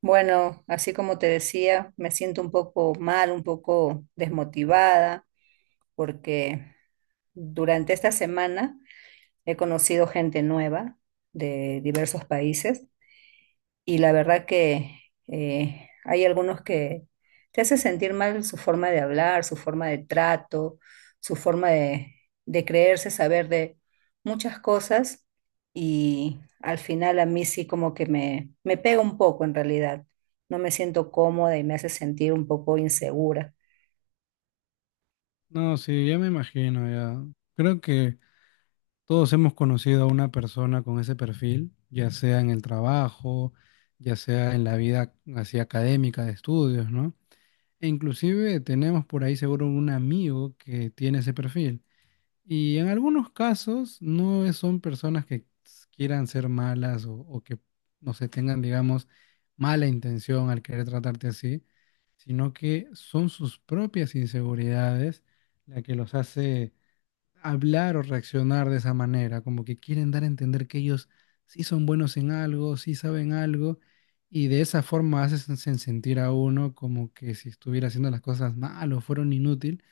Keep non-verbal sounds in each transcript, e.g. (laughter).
Bueno, así como te decía, me siento un poco mal, un poco desmotivada, porque durante esta semana he conocido gente nueva de diversos países y la verdad que hay algunos que te hace sentir mal su forma de hablar, su forma de trato, su forma de creerse, saber de muchas cosas y al final a mí sí como que me pega un poco en realidad. No me siento cómoda y me hace sentir un poco insegura. No, sí, ya me imagino, ya. Creo que todos hemos conocido a una persona con ese perfil, ya sea en el trabajo, ya sea en la vida así académica de estudios, ¿no? E inclusive tenemos por ahí seguro un amigo que tiene ese perfil. Y en algunos casos no es- son personas que quieran ser malas o que, no sé, tengan, digamos, mala intención al querer tratarte así, sino que son sus propias inseguridades la que los hace hablar o reaccionar de esa manera, como que quieren dar a entender que ellos sí son buenos en algo, sí saben algo, y de esa forma hacen sentir a uno como que si estuviera haciendo las cosas mal o fueron inútil,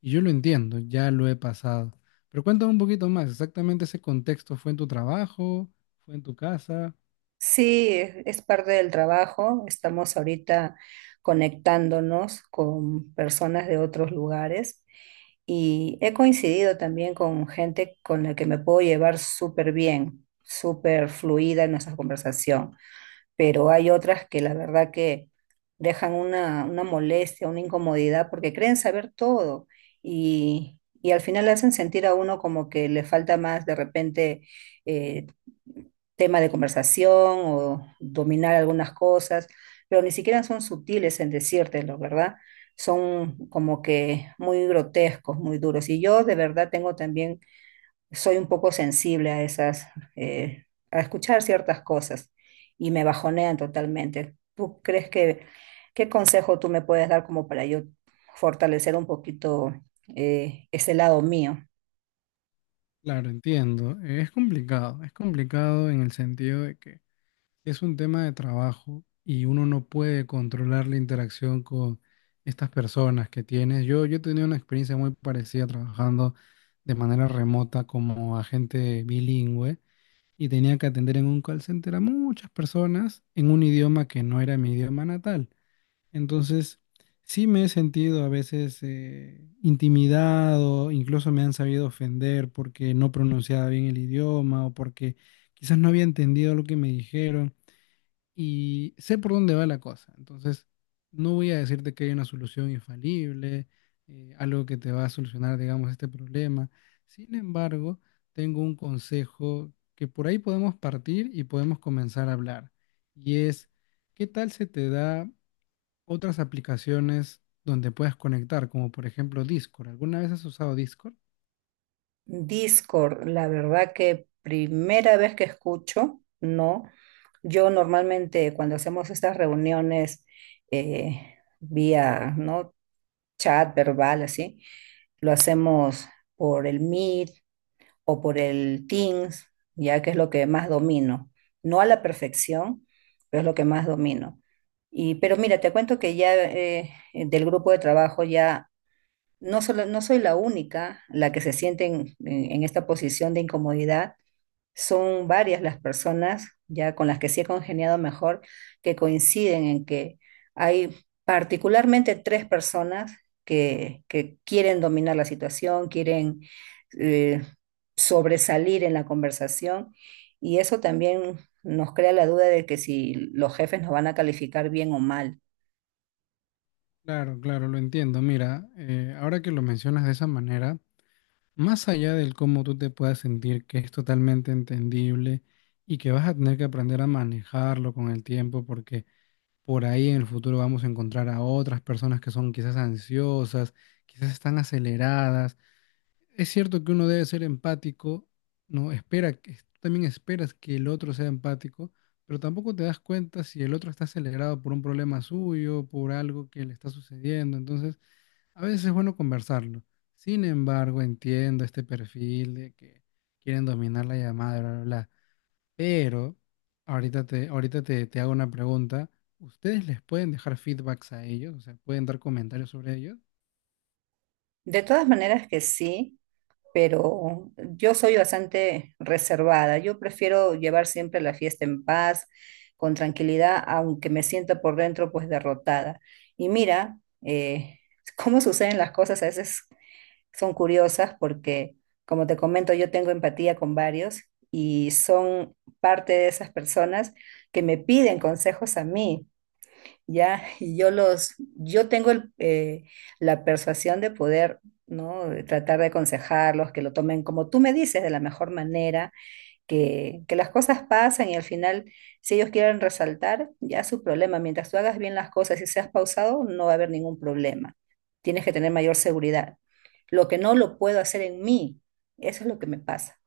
y yo lo entiendo, ya lo he pasado. Pero cuéntame un poquito más, exactamente ese contexto, ¿fue en tu trabajo? ¿Fue en tu casa? Sí, es parte del trabajo. Estamos ahorita conectándonos con personas de otros lugares y he coincidido también con gente con la que me puedo llevar súper bien, súper fluida en nuestra conversación, pero hay otras que la verdad que dejan una molestia, una incomodidad, porque creen saber todo y al final hacen sentir a uno como que le falta más de repente, eh, tema de conversación o dominar algunas cosas, pero ni siquiera son sutiles en decírtelo, ¿verdad? Son como que muy grotescos, muy duros. Y yo de verdad tengo también, soy un poco sensible a esas, a escuchar ciertas cosas y me bajonean totalmente. ¿Qué consejo tú me puedes dar como para yo fortalecer un poquito, ese lado mío? Claro, entiendo, es complicado en el sentido de que es un tema de trabajo y uno no puede controlar la interacción con estas personas que tienes. Yo he tenido una experiencia muy parecida trabajando de manera remota como agente bilingüe y tenía que atender en un call center a muchas personas en un idioma que no era mi idioma natal. Entonces, sí me he sentido a veces intimidado, incluso me han sabido ofender porque no pronunciaba bien el idioma o porque quizás no había entendido lo que me dijeron y sé por dónde va la cosa. Entonces, no voy a decirte que hay una solución infalible, algo que te va a solucionar, digamos, este problema. Sin embargo, tengo un consejo que por ahí podemos partir y podemos comenzar a hablar. Y es, ¿qué tal se te da otras aplicaciones donde puedas conectar, como por ejemplo Discord? ¿Alguna vez has usado Discord? Discord, la verdad que primera vez que escucho, no. Yo normalmente cuando hacemos estas reuniones, vía, ¿no? chat verbal, así, lo hacemos por el Meet o por el Teams, ya que es lo que más domino. No a la perfección, pero es lo que más domino. Y pero mira, te cuento que ya, del grupo de trabajo ya no, solo, no soy la única la que se siente en esta posición de incomodidad. Son varias las personas ya con las que sí he congeniado mejor, que coinciden en que hay particularmente tres personas que quieren dominar la situación, quieren, eh, sobresalir en la conversación, y eso también nos crea la duda de que si los jefes nos van a calificar bien o mal. Claro, claro, lo entiendo. Mira, ahora que lo mencionas de esa manera, más allá del cómo tú te puedas sentir, que es totalmente entendible y que vas a tener que aprender a manejarlo con el tiempo, porque por ahí en el futuro vamos a encontrar a otras personas que son quizás ansiosas, quizás están aceleradas. Es cierto que uno debe ser empático, no espera que tú también esperas que el otro sea empático, pero tampoco te das cuenta si el otro está acelerado por un problema suyo, por algo que le está sucediendo. Entonces, a veces es bueno conversarlo. Sin embargo, entiendo este perfil de que quieren dominar la llamada, bla, bla, bla. Pero ahorita te hago una pregunta. ¿Ustedes les pueden dejar feedbacks a ellos? O sea, ¿pueden dar comentarios sobre ellos? De todas maneras que sí, pero yo soy bastante reservada. Yo prefiero llevar siempre la fiesta en paz, con tranquilidad, aunque me sienta por dentro pues derrotada. Y mira, eh, (laughs) cómo suceden las cosas a veces son curiosas porque, como te comento, yo tengo empatía con varios y son parte de esas personas que me piden consejos a mí, ¿ya? (laughs) Y yo tengo el, la persuasión de poder, ¿no? de tratar de aconsejarlos, que lo tomen como tú me dices, de la mejor manera que las cosas pasan y al final, si ellos quieren resaltar, ya es su problema. Mientras tú hagas bien las cosas y seas pausado, no va a haber ningún problema. Tienes que tener mayor seguridad. Lo que no lo puedo hacer en mí, eso es lo que me pasa.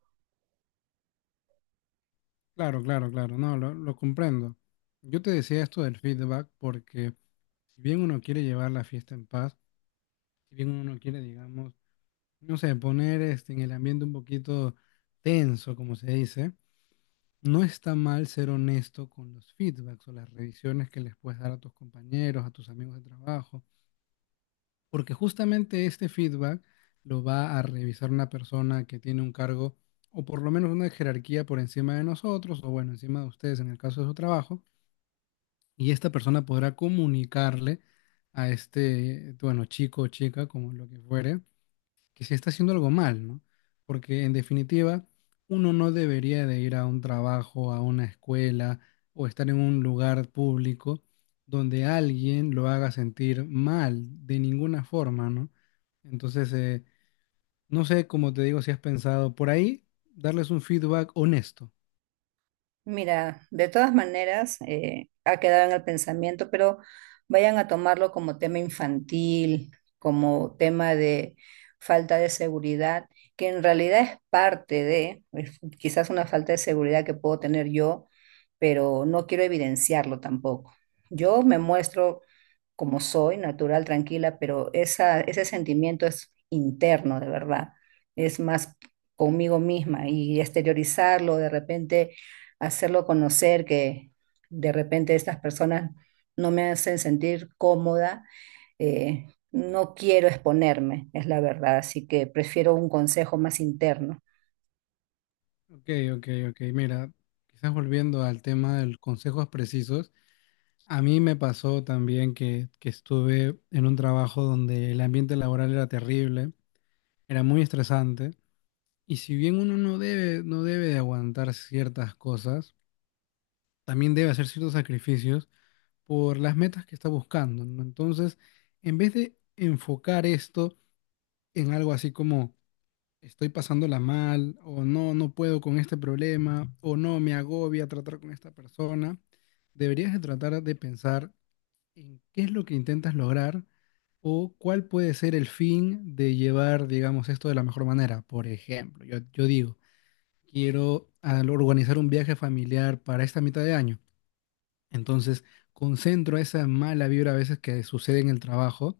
Claro, claro, claro. No, lo comprendo. Yo te decía esto del feedback porque si bien uno quiere llevar la fiesta en paz, si bien uno quiere, digamos, no sé, poner este, en el ambiente un poquito tenso, como se dice, no está mal ser honesto con los feedbacks o las revisiones que les puedes dar a tus compañeros, a tus amigos de trabajo, porque justamente este feedback lo va a revisar una persona que tiene un cargo o por lo menos una jerarquía por encima de nosotros o bueno, encima de ustedes en el caso de su trabajo, y esta persona podrá comunicarle a este, bueno, chico o chica, como lo que fuere, que se está haciendo algo mal, ¿no? Porque en definitiva, uno no debería de ir a un trabajo, a una escuela o estar en un lugar público donde alguien lo haga sentir mal de ninguna forma, ¿no? Entonces, no sé, como te digo, si has pensado por ahí, darles un feedback honesto. Mira, de todas maneras, ha quedado en el pensamiento, pero vayan a tomarlo como tema infantil, como tema de falta de seguridad, que en realidad es parte de, pues, quizás una falta de seguridad que puedo tener yo, pero no quiero evidenciarlo tampoco. Yo me muestro como soy, natural, tranquila, pero ese sentimiento es interno, de verdad. Es más conmigo misma, y exteriorizarlo, de repente, hacerlo conocer que de repente estas personas no me hacen sentir cómoda. eh, no quiero exponerme, es la verdad, así que prefiero un consejo más interno. Ok, ok, ok. Mira, quizás volviendo al tema de consejos precisos, a mí me pasó también que estuve en un trabajo donde el ambiente laboral era terrible. Era muy estresante. Y si bien uno no debe, no debe de aguantar ciertas cosas, también debe hacer ciertos sacrificios por las metas que está buscando, ¿no? Entonces, en vez de enfocar esto en algo así como estoy pasándola mal, o no, no puedo con este problema, o no, me agobia tratar con esta persona, deberías de tratar de pensar en qué es lo que intentas lograr o cuál puede ser el fin de llevar, digamos, esto de la mejor manera. Por ejemplo, yo digo, quiero al organizar un viaje familiar para esta mitad de año. Entonces, concentro esa mala vibra a veces que sucede en el trabajo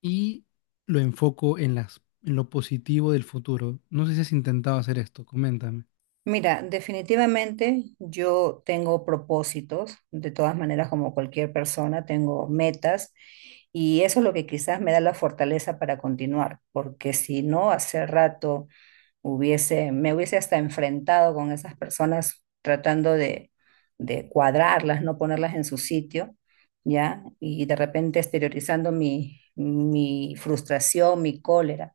y lo enfoco en en lo positivo del futuro. No sé si has intentado hacer esto, coméntame. Mira, definitivamente yo tengo propósitos, de todas maneras, como cualquier persona, tengo metas y eso es lo que quizás me da la fortaleza para continuar, porque si no, hace rato me hubiese hasta enfrentado con esas personas tratando de cuadrarlas, no ponerlas en su sitio, ¿ya? Y de repente exteriorizando mi frustración, mi cólera,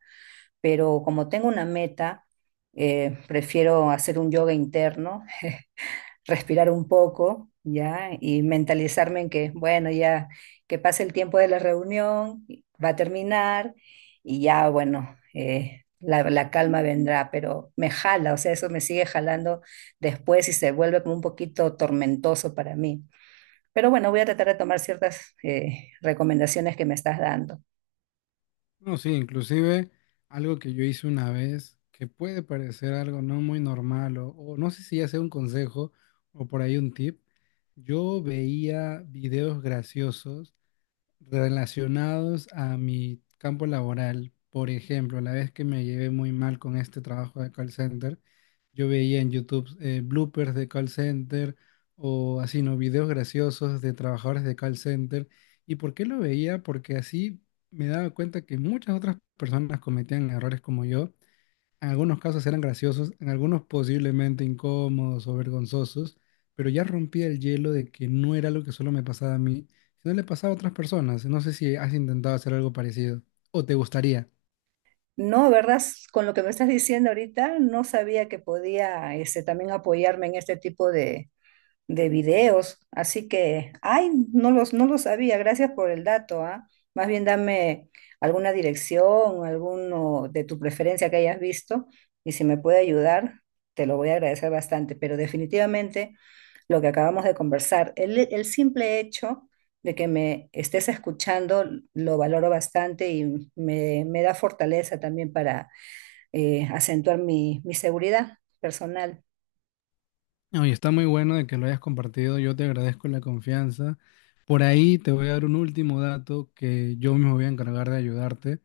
pero como tengo una meta, prefiero hacer un yoga interno, respirar un poco, ¿ya? Y mentalizarme en que, bueno, ya que pase el tiempo de la reunión, va a terminar y ya, bueno, la calma vendrá, pero me jala, o sea, eso me sigue jalando después y se vuelve como un poquito tormentoso para mí. Pero bueno, voy a tratar de tomar ciertas recomendaciones que me estás dando. No, sí, inclusive algo que yo hice una vez que puede parecer algo no muy normal o no sé si ya sea un consejo o por ahí un tip. Yo veía videos graciosos relacionados a mi campo laboral. Por ejemplo, la vez que me llevé muy mal con este trabajo de call center, yo veía en YouTube bloopers de call center o así, ¿no? Videos graciosos de trabajadores de call center. ¿Y por qué lo veía? Porque así me daba cuenta que muchas otras personas cometían errores como yo, en algunos casos eran graciosos, en algunos posiblemente incómodos o vergonzosos, pero ya rompía el hielo de que no era algo que solo me pasaba a mí, sino le pasaba a otras personas. No sé si has intentado hacer algo parecido o te gustaría. No, ¿verdad? Con lo que me estás diciendo ahorita, no sabía que podía este, también apoyarme en este tipo de videos. Así que, ay, no lo sabía. Gracias por el dato, ¿ah? Más bien dame alguna dirección, alguno de tu preferencia que hayas visto, y si me puede ayudar, te lo voy a agradecer bastante. Pero definitivamente lo que acabamos de conversar. El simple hecho de que me estés escuchando lo valoro bastante y me da fortaleza también para, acentuar mi seguridad personal. No, y está muy bueno de que lo hayas compartido. Yo te agradezco la confianza. Por ahí te voy a dar un último dato que yo mismo voy a encargar de ayudarte.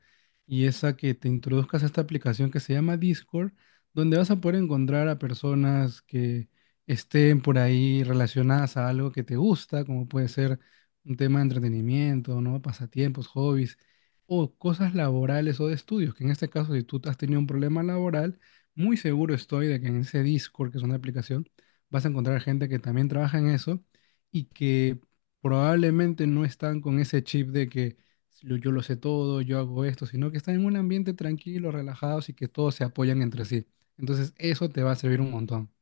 Y es a que te introduzcas a esta aplicación que se llama Discord, donde vas a poder encontrar a personas que estén por ahí relacionadas a algo que te gusta, como puede ser un tema de entretenimiento, ¿no? Pasatiempos, hobbies, o cosas laborales o de estudios, que en este caso, si tú has tenido un problema laboral, muy seguro estoy de que en ese Discord, que es una aplicación, vas a encontrar gente que también trabaja en eso y que probablemente no están con ese chip de que yo lo sé todo, yo hago esto, sino que están en un ambiente tranquilo, relajados y que todos se apoyan entre sí. Entonces, eso te va a servir un montón.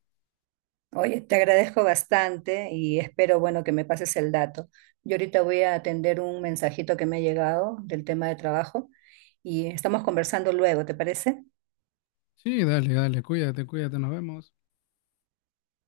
Oye, te agradezco bastante y espero, bueno, que me pases el dato. Yo ahorita voy a atender un mensajito que me ha llegado del tema de trabajo y estamos conversando luego, ¿te parece? Sí, dale, dale, cuídate, cuídate, nos vemos.